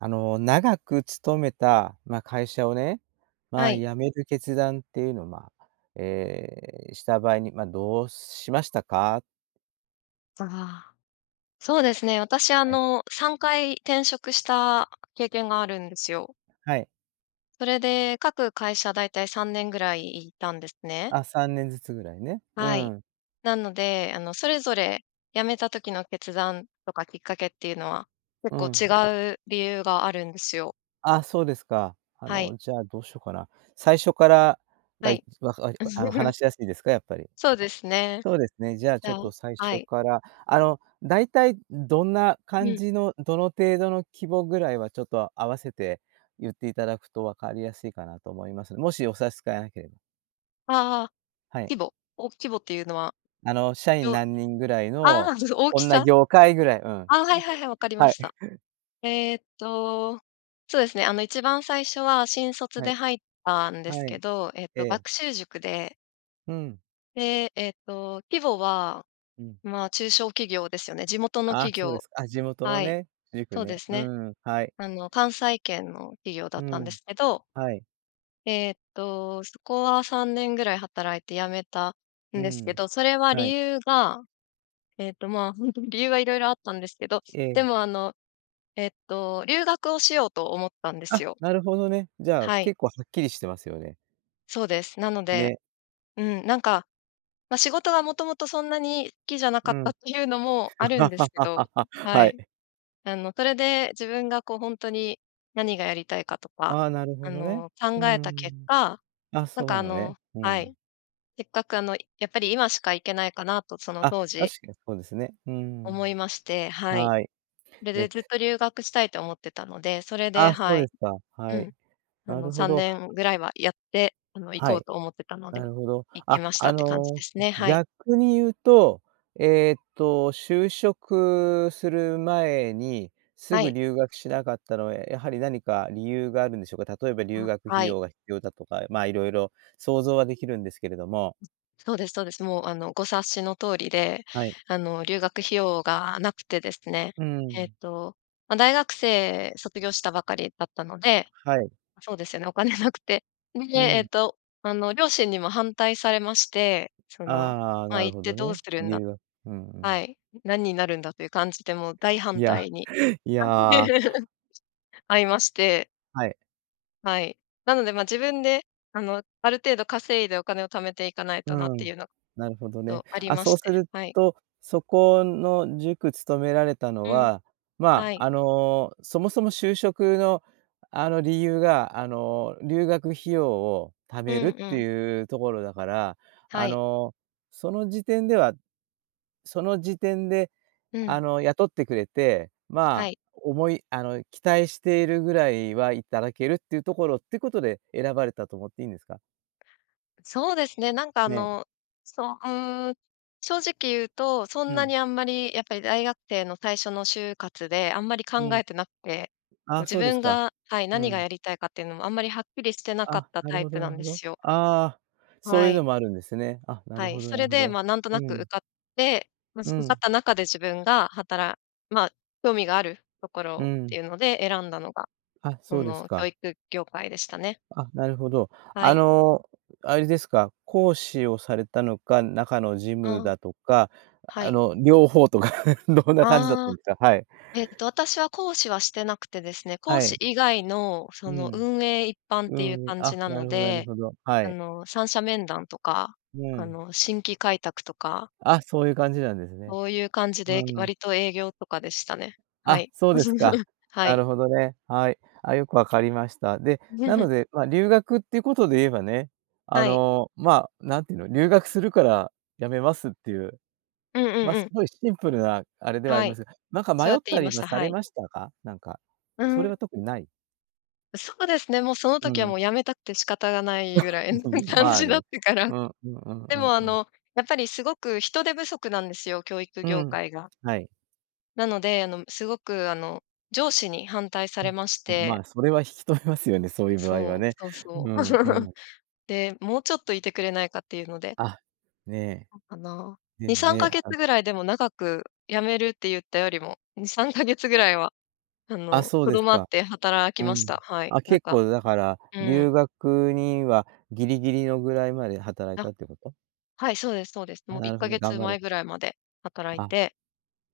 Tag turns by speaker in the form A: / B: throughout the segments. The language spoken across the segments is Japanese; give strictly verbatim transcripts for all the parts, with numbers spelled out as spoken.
A: あの長く勤めた、まあ、会社をね、ま
B: は
A: あ、
B: い。
A: 辞める決断っていうのを、まあ、ええ、した場合に、まあ、どうしましたか？
B: ああ。そうですね、私あ
A: はい。
B: のさんかい転職した経験があるんですよ。
A: はい。
B: それで各会社、大体さんねんぐらいいたんですね。
A: あ、さんねんずつぐらいね、う
B: はい。
A: ん。
B: なので、あの、それぞれ辞めた時の決断とか、きっかけっていうのは
A: う
B: 結構
A: ん。
B: 違う理由があるんですよ。
A: ああ、そうですか。あ
B: はい。
A: のじゃあ、どうしようかな。最初から、
B: は
A: が、
B: い。
A: あの 話しやすいですか？やっぱり。
B: そうですね。
A: そうですね、じゃあ
B: じ
A: ちょ
B: ゃ
A: っ
B: あ
A: と最
B: は
A: 初
B: い。
A: からあの、大体どんな
B: う
A: 感
B: ん。
A: じの、どの程度の規模ぐらいはちょっと合わせて、言っていただくと分かりやすいかなと思います。もし、お差し支えなければ。
B: ああ、
A: はい。
B: 規模？お、規模っていうのは、
A: あの社員
B: よ
A: 何人ぐらい
B: ああ、
A: の
B: 大
A: こ
B: き
A: んな
B: さ。
A: 業界ぐらい、うん。
B: あ、はいはいはい、わか りま
A: はい。
B: した。えっとそうですね、あの一番最初は新卒
A: は
B: で
A: い。
B: 入ったんです
A: は
B: け
A: い、
B: ど、えっ
A: え
B: と
A: え。
B: 学習塾で
A: うん。
B: で、えっと、規模は、
A: うん。
B: まあ、中小企業ですよね。地元の
A: ああ、
B: 企
A: そうで
B: 業
A: すかあ、地元の
B: はい、
A: ね、塾
B: そうで
A: ね。
B: す
A: う
B: ね。
A: ん、はい。
B: あの関西圏の企業だ
A: う
B: ったんで
A: ん、
B: すけど
A: はい。
B: えっと、そこはさんねんぐらい働いて辞めた
A: う
B: んですけ
A: ん、
B: ど、それは
A: は
B: 理
A: い。
B: 由が、えっと、まあ、ほんとに理由は色々あったんですけど、
A: ええ。
B: でも、あの、えっと、留学をしようと思ったんです
A: あ、
B: よ。
A: なるほどね。じゃあ
B: はい。
A: 結構はっきりしてますよね。
B: そうです。なので、
A: ね。
B: うん、なんか、ま、仕事がもともとそんなに好きじゃなか
A: う
B: ったっ
A: ん。
B: ていうのもあるんですけど、は
A: は
B: い。
A: い。
B: あのそれで、自分がこうほんとに何がやりたいかとか、
A: ああ、なる
B: あ
A: ほどね。
B: の
A: う
B: 考えた結
A: ん。
B: 果、
A: あ、
B: なん
A: そう
B: か
A: な
B: あ
A: のね。
B: の
A: う
B: はい。
A: ん。
B: せっかくあの、やっぱり今しか行けないかなと、その
A: あ、
B: 当時
A: 確かにそうですね。うーん。
B: 思いまして、はい。
A: はい。
B: それ
A: え
B: でずっと留学したいと思ってたので、それで、
A: あ、そ
B: は
A: うで
B: い
A: すか、
B: う
A: はい。
B: ん。あ
A: な
B: の
A: るほ
B: さん
A: ど。
B: ねんぐらいはやって、あの行
A: は
B: こう
A: い。
B: と思ってたので、
A: なるほど。
B: 行き
A: あ、
B: ました
A: あ
B: って感じで
A: の、
B: すね、はい。
A: 逆に言うと、えっと、就職する前に、す
B: は
A: ぐ
B: い。
A: 留学しなかったのは、やはり何か理由があるんでしょうか。例えば留
B: あ、
A: 学
B: は
A: 費
B: い。
A: 用が必要だとか、まあ色々想像は出来るんですけれども。
B: そうですそうです。もう、あの、ご察しの通りで、
A: はい。
B: あの、留学費用が無くてですね、
A: う
B: えっ
A: ん。
B: と、まあ、大学生卒業したばかりだったので、
A: はい。
B: そうですよね、お金無くて。で、
A: う
B: えっ
A: ん。
B: と、あの両親にも反対されまして、その、
A: ああ、
B: まあ
A: なる
B: 「行っ
A: ほ
B: て
A: ど
B: どう
A: ね、
B: するん
A: 理
B: だ」
A: 由がうんう
B: は
A: ん。
B: い、「何になるんだ」という感じでもう大
A: い
B: 反
A: や、
B: 対に
A: いや。
B: あいまして。
A: はい。
B: はい。なのでまあ自分であの、ある程度稼いでお金を貯めていかない
A: う
B: となっ
A: ー
B: て
A: ん、
B: いうの
A: なるほどね。
B: とあり
A: あ、
B: ま
A: そ
B: し
A: うす
B: て、
A: る
B: はい。
A: と、そこの塾勤められたの
B: うん、
A: は、ま
B: はい。
A: ああの、そもそも就職のあの理由が、あの留学費用を貯
B: う
A: め
B: ん
A: るっ
B: う
A: て
B: ん。
A: いうところだから、
B: は
A: あ
B: い。
A: の、その時点ではその時点で
B: う
A: あ
B: ん。
A: の雇ってくれて、
B: は
A: まあ
B: い。
A: 思いあの期待しているぐらいはいただけるっていうところっていうことで選ばれたと思っていいんですか？
B: そうですね、なんかあ
A: ね。
B: の、そう、うーん。正直言うと、そん
A: う
B: な
A: ん。
B: にあんまりやっぱり大学生の最初の就活であんまり
A: う
B: 考え
A: ん。
B: てなくて、こう
A: あ、
B: 自
A: そうです
B: 分
A: か。
B: が、はい、
A: う
B: 何が
A: ん。
B: やりたいかっていうのもあんまりはっきりしてなかっ
A: あ、
B: た
A: な
B: タ
A: る
B: イ
A: ほど
B: プ
A: な
B: な
A: る
B: ん
A: ほ
B: で
A: ど。
B: すよ。
A: ああ、そう
B: は
A: いうの
B: い。
A: もあるんですね。あ、な
B: は
A: る
B: い、
A: ほど
B: そ
A: なる
B: れ
A: ほ
B: で
A: ど。
B: まあなんとな
A: う
B: く受
A: ん。
B: かって、まあ
A: う
B: 受かっ
A: ん。
B: た中で自分がはたらまあ興味があるとこ
A: う
B: ろって
A: ん。
B: いうので選んだのが、
A: あ、
B: そ
A: そうです
B: の教
A: か。
B: 育業界でしたね。
A: あ、なるほど。
B: は
A: あ
B: い。
A: のあれですか、講師をされたのか、中の事
B: う
A: 務
B: ん。
A: だとか、
B: は
A: あ
B: い。
A: の両方とかどんな感じだっ
B: あ
A: た
B: あ、
A: んですか？はい。
B: えっと、私は講師はしてなくてですね、講
A: はい。
B: 師以外のそ
A: う
B: の
A: ん。
B: 運営一般っ
A: う
B: ていう
A: ん、
B: 感じ
A: あ、
B: な
A: な
B: の
A: るほどなる
B: で、
A: ほど、は
B: あ
A: い。
B: の三者面談とか、
A: う
B: あ
A: ん。
B: の新規開拓とか。
A: あ、そういう感じなんですね。
B: そういう感じ
A: う
B: で
A: ん。
B: 割と営業とかでしたね。は
A: あ、
B: い。
A: そうですか。
B: は
A: な
B: い。
A: るほどね、はい、あ、よくわかりました。で、な のでまあ留学っていうことで言えばね、あ
B: はい。
A: の、まあなんて言うの「留学するからやめます」っていう、
B: うんう
A: ま
B: ん
A: あ
B: う
A: す
B: ん。
A: ごいシンプルなあれではあり
B: は
A: ま
B: い。
A: すが、なんか
B: そう
A: 迷
B: や
A: っ
B: って
A: た
B: 言いま
A: り
B: し
A: は
B: た。
A: さ
B: は
A: れ
B: い。
A: ましたか？なんか、
B: う
A: それ
B: ん。
A: は特にない？
B: そうですね、もうその
A: う
B: 時はも
A: ん。
B: う辞めたくて仕方がないぐら いの 感
A: まあ
B: じだっ
A: ね。
B: たから。
A: うんうんうん
B: で
A: うん
B: もあ
A: うん。
B: のやっぱりすごく人手不足なんですよ、教育
A: う
B: 業
A: ん。
B: 界が。
A: はい。
B: なので、あの、すごくあの、上司に反対されまし
A: ん、ま
B: て
A: あそれは引き止めますよね。そういう場合は
B: そう、
A: ね。
B: そう
A: う
B: そう。
A: んう ん。
B: で、「もうちょっといてくれないか」っていうので
A: あ、ねえ。
B: かな。にさんかげつ ぐらいでも長く。辞めるって言ったよりもにさんかげつぐらいは、あ
A: あ
B: の、
A: そうで
B: 留
A: す
B: まっ
A: か。
B: て働き
A: う
B: まし
A: ん。
B: た。はい、
A: あ
B: なん
A: 結
B: か
A: 構だから、
B: うん。
A: 留学にはギリギリのぐらいまで働い
B: あ、
A: たってこと？
B: はい、そうですそうです。も
A: あ、
B: ういっ
A: なるほ
B: か
A: どね、
B: げ
A: 頑
B: つ
A: 張
B: ま
A: れ
B: えぐらいまで働い
A: あ、
B: て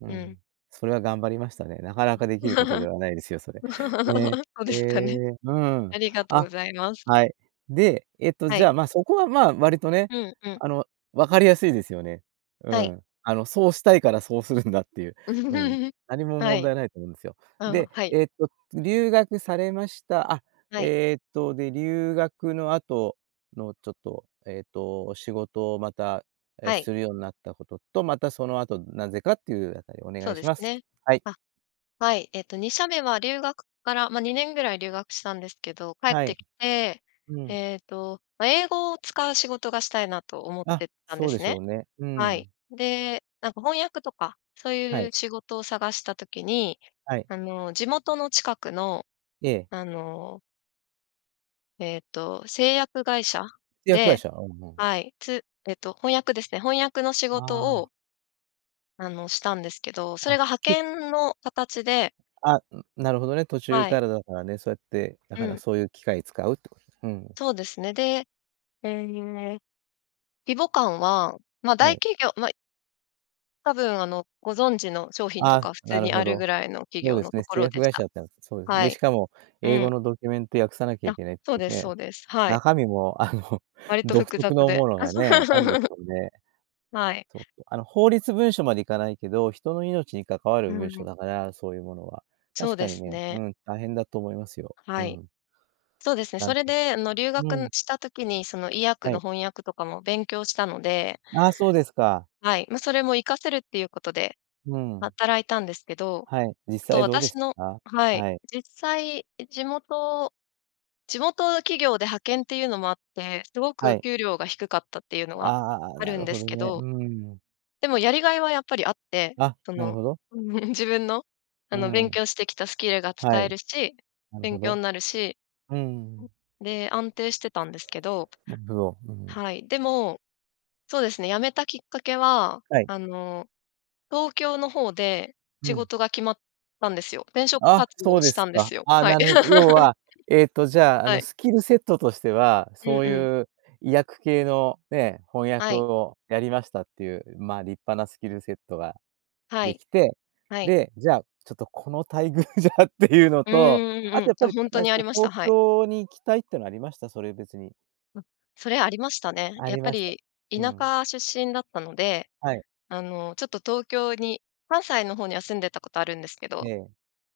A: う
B: うん。
A: ん。それは頑張りましたね。なかなかできることで はないですよ、それ。ね。
B: そう
A: え
B: ですかね。
A: え。う
B: あ
A: ん。
B: りがとう
A: あ、
B: ございます。
A: はい。で、えっと
B: は
A: じゃ
B: い。
A: あま、そこはま、割とね、
B: うんうん。
A: あの、わかりやすいですよね。う
B: はい。
A: ん、あの、そうしたいからそうするんだっていう、うん、何も
B: は
A: 問
B: い。
A: 題ないと思うんですよ。
B: あ、
A: で、
B: はい。
A: えっと、留学されました、あ、
B: はい。
A: えっと、で、留学の後のちょっとえっと、仕事をまたえ、
B: はい。
A: するようになったことと、またその後なぜかっていうあたりをお願
B: そう
A: い
B: で
A: し
B: す
A: ます。
B: ね。
A: はい。
B: あ、はい、えっと、にしゃめは留学からま、にねんぐらい留学したんですけど、帰っ
A: は
B: て
A: い。
B: きて、
A: うん。
B: えっと、ま英語を使う仕事がしたいなと思っ
A: あ、
B: てたんで
A: そうで
B: す
A: し
B: ね。
A: ょうね。う
B: はい。
A: ん。
B: で、なんか翻訳とか、そう
A: は
B: いう
A: い。
B: 仕事を探した時に、
A: はい。
B: あの、地元の近くの
A: ええ。
B: あのえっと製薬会社
A: 製薬会
B: で、
A: 社、うんうん。
B: はい、つえっと翻訳ですね。翻訳の仕
A: あ
B: 事を
A: あ。
B: あのしたんですけど、そ
A: あ、
B: れが派
A: け
B: 遣の形で
A: あ、ん、なるほどね、途中
B: はい。
A: からだからね、そうやって、だか
B: う
A: ら
B: ん。
A: そういう機会使うってこと。うん。
B: そうですね。で、ええ、規模感は、ま
A: は
B: 大
A: い。
B: 企業まあ多分あの、ご存知の商品と
A: あ
B: か普
A: あ、
B: 通
A: なる
B: にあ
A: ほ
B: る
A: ど。
B: ぐらいの企
A: そう
B: 業
A: で
B: の
A: す
B: と
A: ね、
B: こ
A: 製
B: ろ
A: 薬
B: でし
A: 会社
B: た。
A: だったん、そうです。
B: は
A: で、し
B: い。
A: かも
B: う
A: 英
B: ん。
A: 語のドキュメント訳さなきゃい
B: あ、
A: けないって
B: そうです
A: ね、
B: そうです。はい。
A: 中身もあの、
B: 割と
A: 独
B: 複
A: 特
B: 雑
A: の
B: で
A: ものがね、あるんです よね。
B: はい。
A: そうそう、あの法律文書までいかないけど、人の命に関わる
B: う
A: 文書
B: ん。
A: だから、そういうものは。
B: そう
A: 確か
B: で
A: に
B: す
A: ね、う
B: ね。
A: ん、大変だと思いますよ。う
B: はい。
A: ん。
B: そうですね。
A: な
B: そ
A: ん
B: れであの留学
A: う
B: ん
A: ん。
B: した時に、その医薬
A: は
B: の
A: い。
B: 翻訳とかも勉強したので
A: ああ、そうですか。
B: はい、ま、それも活かせるっていうことで、
A: うん。
B: 働いたんですけど、
A: はい、実
B: ちょっと
A: 際どうで
B: 私
A: し
B: の
A: たか。
B: はい、
A: はい。
B: 実際、地元地元企業で派遣っていうのもあって、すご
A: は
B: く
A: い。
B: 給料が低かったっていうのは
A: ああ、
B: あ
A: な
B: るん
A: る
B: で
A: ほ
B: す
A: ど
B: け
A: ね。う
B: ど。
A: ーん。
B: でもやりがいはやっぱりあって、
A: あ、
B: そ
A: なる
B: の
A: ほど。
B: 自分の、あ
A: う
B: の
A: ん。
B: 勉強してきたスキルが
A: は
B: 使え
A: い。
B: るし、
A: なるほ
B: 勉強
A: ど。
B: になるし。
A: うん。
B: で、安定してたんですけど、
A: うん。
B: はい、でも、そうですね、辞めたきっかけは、
A: はい。
B: あの、東京の方で、
A: う
B: 仕
A: ん。
B: 事が決まったんですよ。転職
A: あ、
B: 活動
A: そう
B: を
A: で
B: し
A: す
B: たんで
A: か。
B: すよ。
A: ああ、
B: はい。
A: なる要 は、えっと、じゃああ
B: は
A: の、
B: い。
A: スキルセットとしては、
B: う
A: そ
B: ん
A: う
B: うん。
A: いう医薬系のね、翻
B: は
A: 訳
B: い。
A: をやりましたっていう、まあ立派なスキルセットが
B: は
A: で
B: い、
A: きて、
B: はい。
A: で、じゃあちょっとこの待遇じゃっていうの
B: う
A: と、
B: んう
A: あ
B: ん
A: と
B: う
A: や
B: ん。
A: っぱ
B: あ、
A: り
B: ほんと
A: なんで
B: に
A: す
B: あり
A: か、
B: まし
A: 東
B: た、はい。
A: 京に行きたいっていうのはありました？それ別に。
B: うん。それありましたね。
A: あ
B: やっ
A: り
B: ぱ
A: ました。
B: り、
A: う
B: 田
A: ん。
B: 舎出身だったので、
A: はい。
B: あの、ちょっと東京に、関西の方には住んでたことあるんですけ
A: え
B: ど、
A: え。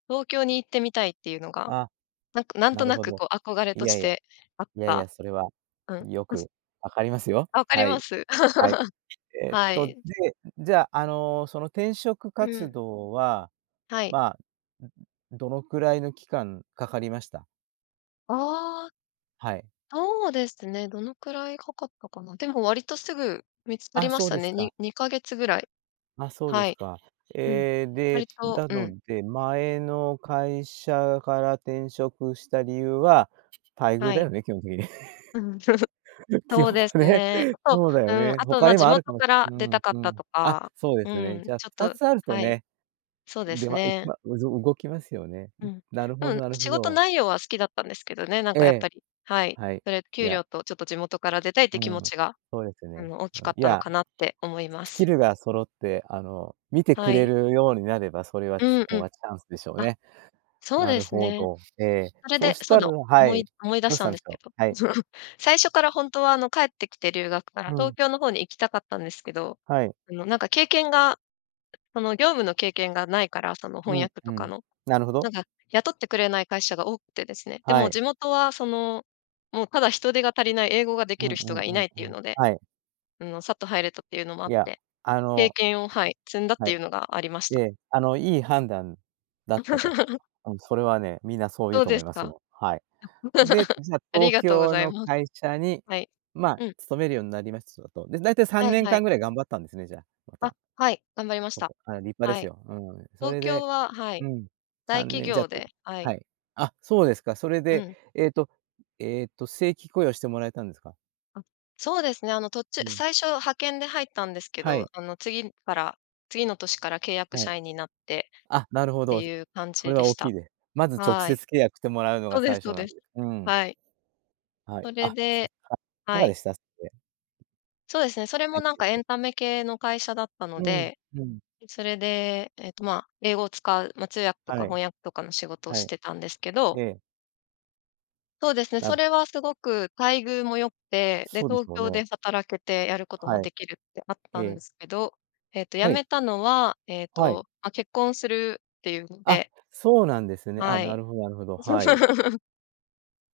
B: 東京に行ってみたいっていうのが、
A: あ、
B: なんかなん
A: な
B: と
A: る
B: な
A: ほ
B: く、
A: ど。
B: こう、憧れ
A: い
B: とし
A: やいや、
B: てあっ
A: いやい
B: た。
A: や、それは、
B: うん。
A: よ
B: [unintelligible]
A: く分かりますよ。
B: あ、分かり
A: は
B: ま
A: い。
B: す。
A: はい。えっ
B: は
A: と、
B: い。
A: で、じゃあ、あの、その転職
B: う
A: 活
B: ん。
A: 動は、
B: はい。
A: まあ、どのくらいの期間かかりました？
B: ああ。
A: はい。
B: そうですね、どのくらいかかったかな。でも割とすぐ見つかり
A: あ、
B: まし
A: そう
B: た
A: です
B: ね。
A: か。
B: ににかげつぐらい。
A: あ、そうで
B: は
A: す
B: い。
A: か。
B: うん。
A: ええ、
B: 割
A: で、
B: と
A: だ
B: うん。
A: ので、前の会社から転職した理由は、待遇
B: は
A: だ
B: い。
A: よね、基本的に。
B: うん。
A: 基
B: そう
A: 本
B: です
A: ね、
B: ね。あ と、
A: そうだ
B: う
A: よ
B: ーん。
A: ね、
B: あと
A: 他
B: まあ、
A: にも
B: 地
A: ある
B: 元
A: かも
B: から
A: う
B: 出た
A: ん
B: かっ
A: う
B: た
A: ん。
B: と
A: あ、
B: か、
A: そうで
B: う
A: すね。じ
B: ん。
A: ゃあ
B: ちょっ
A: ふた
B: と
A: つあると
B: はい。
A: ね。
B: そうで
A: で、
B: す
A: ま、いく
B: ね。
A: まうず動きますよね。
B: う
A: ん、
B: ん。
A: なるほ
B: う
A: ど
B: ん。
A: なる
B: 仕
A: ほ
B: 事
A: ど。
B: 内容は好きだったんですけどね、なん
A: え
B: かやっぱ
A: え、
B: りはい。
A: はい。
B: それ、
A: い
B: 給
A: や。
B: 料とちょっと地元から出たいっていう
A: う
B: 気
A: ん。
B: 持ちが、
A: そうですよ
B: あ
A: ね。
B: の、大き
A: うん、
B: かっ
A: い
B: たの
A: や。
B: かなって思いま
A: スキ
B: す。
A: ルが揃って、あの、見てく
B: は
A: れ
B: い。
A: るようになれば、それは
B: う
A: そ
B: んう
A: こ
B: ん。
A: がチャンスでしょう
B: あ、
A: ね。
B: そう
A: な
B: で
A: る
B: す
A: ほ
B: ね。
A: ど。ええ、
B: それ
A: そう
B: で、
A: し
B: そ
A: たら
B: の、
A: は
B: 思
A: い。
B: い思い出
A: ど
B: し
A: うし
B: た
A: た
B: ん
A: ん
B: で
A: す
B: すけ
A: か。
B: ど。
A: はい。
B: 最初からほんとは、あの帰ってきて留学から、
A: う
B: 東
A: ん。
B: 京の方に行きたかったんですけど、
A: はい。
B: あの、なんか経験が、その業務の経験が無いから、その
A: う
B: 翻
A: ん
B: 訳
A: う
B: とか
A: ん。
B: の。
A: なるほど。
B: なんか雇ってくれない会社が多くてですね。で
A: は
B: も
A: い。
B: 地元はその、もうただ人手が足りない、英語が出
A: う
B: 来
A: ん
B: る
A: う
B: 人
A: ん
B: が
A: う
B: いな
A: ん
B: いってい
A: う
B: う
A: ん。
B: ので。
A: はい。
B: あの、さっと入れたっていうのもあ
A: い
B: っ
A: や、
B: て、
A: あ
B: 経
A: の
B: 験を、はい。積んだっ
A: は
B: てい
A: い。
B: うのがありました。
A: で、あの、いい判断だったと。うん。それはね、みんなそう言
B: そ
A: う
B: う
A: と
B: で
A: 思い
B: す
A: ます
B: か？
A: よ。はい。で、じゃあ
B: あり
A: 東
B: がとうご
A: 京
B: ざい
A: の
B: ます。
A: 会社に、
B: はい。
A: まあ、
B: うん。
A: 勤めるようになりましたと。で、大体さん
B: はい
A: ねん
B: は
A: か
B: い。
A: んぐらい頑張ったんですね、じゃあ、ま
B: あ、
A: た。
B: はい。頑張りました。
A: はい、立派で
B: は
A: す
B: い。
A: よ。うん。そ
B: 東
A: れ
B: 京
A: で
B: ははい。
A: うん、さ
B: 大
A: ん
B: 企
A: ねんじゃ
B: 業
A: く
B: ではい。
A: はい。あ、そうですか。それ
B: う
A: で、
B: ん。
A: えっと、えっと、正規雇用してもらえたんですか？
B: あ、そうですね。あの、途中
A: うん。
B: 最初派遣で入ったんですけ
A: は
B: ど、
A: い。
B: あの次から次の年から契約
A: はい。
B: 社員になって、
A: あ、なるほ
B: って
A: ど。
B: いう感
A: そ
B: じ
A: れ
B: で
A: は
B: し
A: 大きい
B: た。
A: です。まず直
B: は
A: 接
B: い。
A: 契約してもらうの
B: そ
A: が
B: うで
A: 最
B: す
A: 初
B: そう
A: なん
B: で
A: で、
B: す。
A: うん。
B: はい。
A: はい、
B: それ
A: あ、
B: で
A: [unintelligible] いか
B: は
A: が
B: い。
A: でした？それで。
B: そうですね、それも
A: はい。
B: なん
A: で
B: かエ
A: で
B: ンタメ系の会社だったの
A: うん
B: で。
A: うん。
B: それで、えっと、ま、英語を使う、ま、通訳とか
A: はい。
B: 翻訳とかの仕事を
A: は
B: し
A: い。
B: てたんですけど。
A: ええ。
B: そうですね、
A: な
B: そ
A: る
B: れ
A: ほ
B: はすごく待遇も良くて、で、
A: そうです
B: 東
A: よ
B: 京
A: ね。
B: で働けてやることも
A: はい。
B: 出来るってあった
A: え
B: んで
A: え。
B: すけど。えっと、辞
A: はい。
B: めたのは、えっ
A: はい。
B: と、ま、結婚するっていうの
A: あ、
B: で
A: そうなんですね。ああ、
B: は
A: な
B: い。
A: るほどなるほど。はい。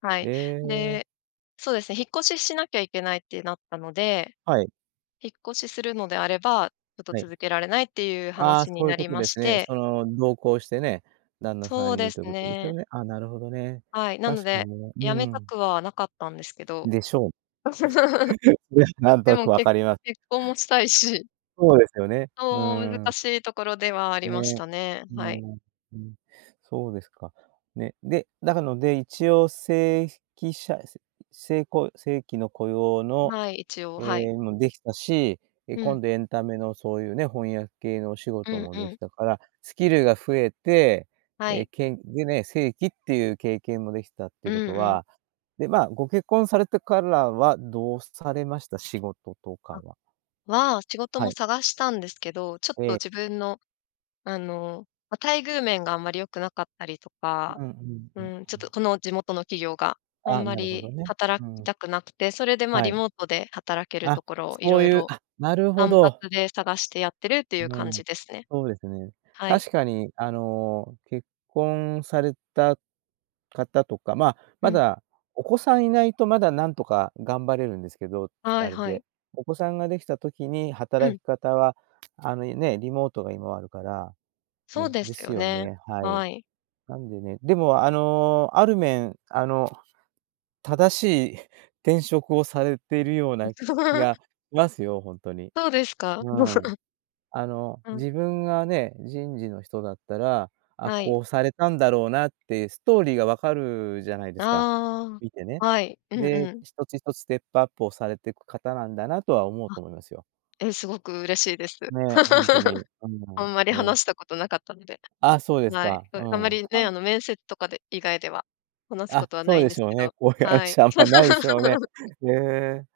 B: はい。
A: ええ。
B: で、そうですね、引っ越ししなきゃいけないってなったので、
A: はい。
B: 引っ越しするのであれば、ちょっと
A: はい。
B: 続けられないっていう
A: ああ、
B: 話に
A: そういう
B: な
A: こ
B: り
A: と
B: ま
A: で
B: し
A: すね。
B: て。
A: その、同行してね、旦那さ
B: そう
A: ん
B: で
A: に
B: す
A: ということですよ
B: ね。
A: ね。ああ、なるほどね。
B: はい。なの
A: 確かに
B: で、
A: ね、
B: 辞
A: う
B: めた
A: ん。
B: くはなかったんですけど。
A: でしょう。ね、なんと
B: で
A: な
B: も
A: く分
B: け
A: かります。
B: 結婚もしたいし。
A: そうですよね、うー
B: そう。難
A: ん。
B: しいところではありまし
A: ね、
B: たね、
A: うん、
B: はい。
A: うん。そうですか。ね、で、だかので、一応せいひきしゃすせいこう正規の雇用の、
B: はい、一応。
A: え
B: はい。
A: え、も出来たし、ええ、
B: うん。
A: 今度エンタメのそういうね、翻訳系のお仕
B: う
A: 事
B: ん
A: も
B: う
A: 出来
B: ん。
A: たから、スキルが増えて、
B: は
A: ええ、
B: い。
A: けんでね、正規っていう経験も出来たって
B: う
A: い
B: ん
A: うこと
B: うん。
A: はで、まあ、ご結婚されてからはどうされました？仕事とか
B: あ。
A: は。
B: は、仕事
A: は
B: も
A: い。
B: 探したんですけど、ちょっと
A: ええ。
B: 自分の、あの、ま、待遇面があんまり良くなかったりと
A: う
B: か、
A: んうん
B: う
A: うん
B: ーん、ちょっ
A: う
B: と
A: ん。
B: この地元の企業が。あ
A: ああ、
B: んま
A: なるほ
B: り
A: どね。
B: 働
A: う
B: き
A: ん。
B: たくなくて。それでまあ、
A: は
B: リ
A: い。
B: モートで働けると
A: あ、
B: ころを
A: そ
B: 色
A: ういう。
B: 々、
A: あ、なるほ
B: 単
A: ど。
B: 発で探してやってるっていう
A: う
B: 感
A: ん。
B: じですね。
A: そうですね。
B: はい。
A: 確かに、あの、結婚された方とか、ま、
B: う
A: ま
B: ん。
A: だお子さん居ないとまだ何とか頑張れるんですけど、つ
B: はい
A: あれ
B: は
A: で。
B: い。
A: お子さんが出来た時に、
B: う
A: 働
B: ん。
A: き方は、あの、いね、リモートが今あるから、
B: そう
A: ね、
B: で
A: で
B: す
A: す
B: よ
A: よ
B: ね。
A: ね、はい。
B: はい。
A: なんでねでもあの、ある面、あの、正しい転職をされているような気が しますよ、ほんとに。
B: そうですか。
A: うん。あの、
B: うん。
A: 自分がね、人事の人だったら、ああ
B: はい。
A: こうされたんだろうなっていうストーリーが分かるじゃないですか、
B: あ
A: 見てね。
B: あ。はい。うん
A: で、
B: うん。
A: 一つ一つステップアップをされてく方なんだなとは思う
B: あ。
A: と思いますよ。
B: え、すごく嬉しいです。
A: ね、本当に。う ん、
B: あんまり
A: ね。
B: 話したことなかったので。
A: あ、そうです
B: はい。
A: か。う
B: ああんま
A: ん。
B: りね、
A: た
B: あの、面接とかで、以外では、話すこ
A: あ、
B: とは
A: そ
B: な
A: う
B: いん
A: で
B: で
A: し
B: す
A: ょ
B: け
A: うね。
B: ど。
A: こういう
B: はい。
A: 話あんま無いでしょうね。ええ。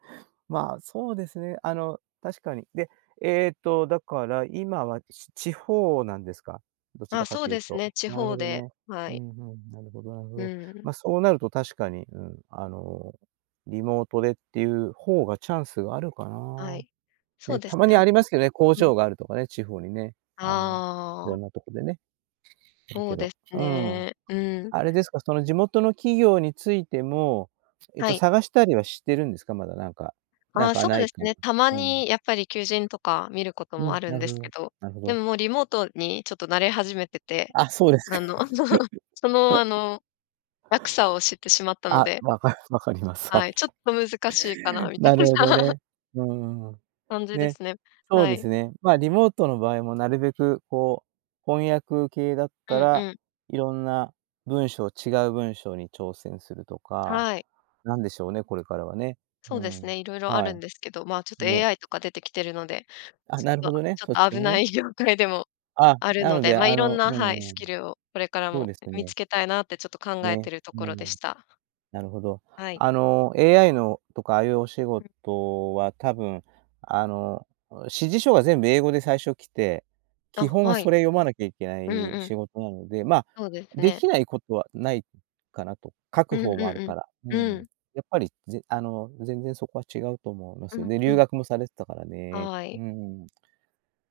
A: まあ、そうですね。あの、確かに。で、えっとだから、今はち地方なんですか？どち
B: あ、
A: らか
B: そう
A: とい
B: で
A: う
B: す
A: と。
B: ね。地
A: なる
B: 方
A: ほど
B: で、
A: ね。
B: は
A: う
B: い。
A: ん、ふん、なるほどなるほ
B: う
A: ど。
B: ん。
A: ま、そうなると確かに、うん、あの、リモートでっていう方がチャンスがあるのか
B: はい。
A: な。
B: そう
A: ね、
B: で
A: た
B: す
A: ま
B: ね。
A: に
B: あ
A: ありますけどね、工
B: うん。
A: 場があるとかね、地方にね、あの、
B: あ
A: 色ん
B: あ。
A: なとこでね、ある
B: そ
A: け
B: う
A: ど。
B: です
A: うん。
B: ね、うん。
A: あれですか、その地元の企業についても、えっ
B: は
A: と
B: い。
A: 探したりはしてるんですか、まだなんか、なん
B: あ、
A: か
B: そう
A: 無い
B: です
A: か
B: ね。たま
A: うん。
B: にやっぱり求人とか見ること
A: う
B: もあ
A: ん、
B: る
A: な
B: ん
A: る
B: で
A: ほ
B: すけ
A: ど、
B: ど、
A: なるほ
B: で
A: ど。
B: ももうリモートにちょっと慣れ始めてて。
A: あ、そうですか。
B: あの、その、あ の、楽さを知ってしまったの
A: あ、
B: で。
A: 分か分かります。は
B: はい、ち
A: い。
B: ょっと難しいかな、みたい
A: なる
B: な。
A: ほど ね。うん。
B: 感じで
A: ね、
B: すね。
A: そう
B: は
A: で
B: い。
A: すね、ま、リモートの場合もなるべくこう、翻訳系だっ
B: う
A: た
B: ん
A: ら、
B: うん。
A: 色んな文章、違う文章に挑戦するとか、
B: はい。
A: なんでしょうね、これからはね。
B: そ
A: う
B: うです
A: ん。
B: ね。色々あ
A: は
B: る
A: い。
B: んですけど。まあちょっと
A: ね。
B: AI とか出てきてるので。
A: あ、
B: ち
A: なる
B: ょっと、
A: ほどね、
B: ちょっ
A: そっ
B: と
A: ち
B: 危
A: の
B: な
A: ね。
B: い業界でも
A: あ、
B: ある
A: な
B: の
A: の
B: で。
A: であ
B: ま、色ん
A: の
B: な、
A: う
B: はい、
A: ん
B: ス
A: う
B: キ
A: ん。
B: ルをこれから
A: そう
B: も
A: ですよ
B: 見
A: ね。
B: つけたいなってちょっと考え
A: ね、
B: てるとこ
A: う
B: ろで
A: ん。
B: した。
A: なるほど。
B: はい。
A: あの、AI の、とかああいうお仕
B: うん。
A: 事は多分、あの、あ、指示書が全部英語で最初来て、
B: あ、
A: 基本は
B: は
A: そ
B: い。
A: れ読まなきゃいけな
B: うん
A: い
B: うん。
A: 仕事なので、ま、
B: そうです
A: 出
B: ね。
A: 来ないことはないかなと。書
B: う
A: く
B: ん
A: 方
B: うん
A: もあるから。う
B: うん。
A: ん。
B: うん。
A: やっぱりぜあの、全然そこは違うと思いま
B: う
A: すよ、
B: ん
A: で、
B: う
A: 留
B: ん。
A: 学もされてたからね。
B: は
A: う
B: い。
A: ん。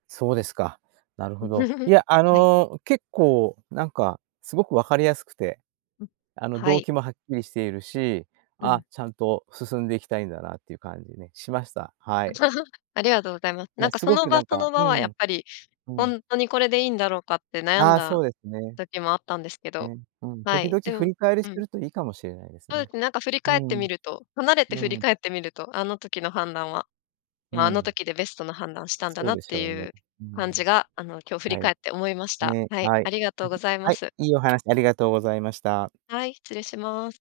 A: そうですか。なるほど。い や、あ
B: はい。
A: の、結構なんか、すごく分かりやすくて。
B: うん、
A: あの、
B: は
A: 動
B: い。
A: 機もはっきりしているし、
B: う
A: あ、
B: ん。
A: ちゃんと進んでいきたいんだなっていう感じね、しました。はい。
B: ありがとうございます。な
A: は
B: ん
A: い、
B: か
A: す
B: そ
A: ご
B: の
A: くな
B: 場
A: ん
B: そ
A: か
B: の場
A: う
B: はやっ
A: ん。
B: ぱり、
A: う
B: ほ
A: ん。
B: んとにこれでいいんだろうかって悩ん
A: あ、
B: だ
A: そうですね。
B: 時もあったんですけど。
A: ね、うん。
B: は
A: 時
B: い。
A: 々
B: で
A: 振
B: も
A: り返り
B: う
A: して
B: ん。
A: るといいかもしれないです
B: そ
A: ね。
B: うですね。なんか振り
A: う
B: 返って
A: ん。
B: みると離れて
A: う
B: 振り
A: ん。
B: 返ってみると、あの時の判断は、
A: う
B: ま、あの
A: ん。
B: 時でベストな判断したんだ
A: そう
B: なっ
A: でし
B: て
A: ょう
B: い
A: ね。
B: う
A: う
B: 感じ
A: ん。
B: が、あの、今日振り
A: はい。
B: 返って思いました。
A: ね、
B: はい。
A: はい。
B: ありがと
A: は
B: うご
A: い、
B: ざいま
A: はい、
B: す。
A: いいお話ありがとうございました。
B: はい、失礼します。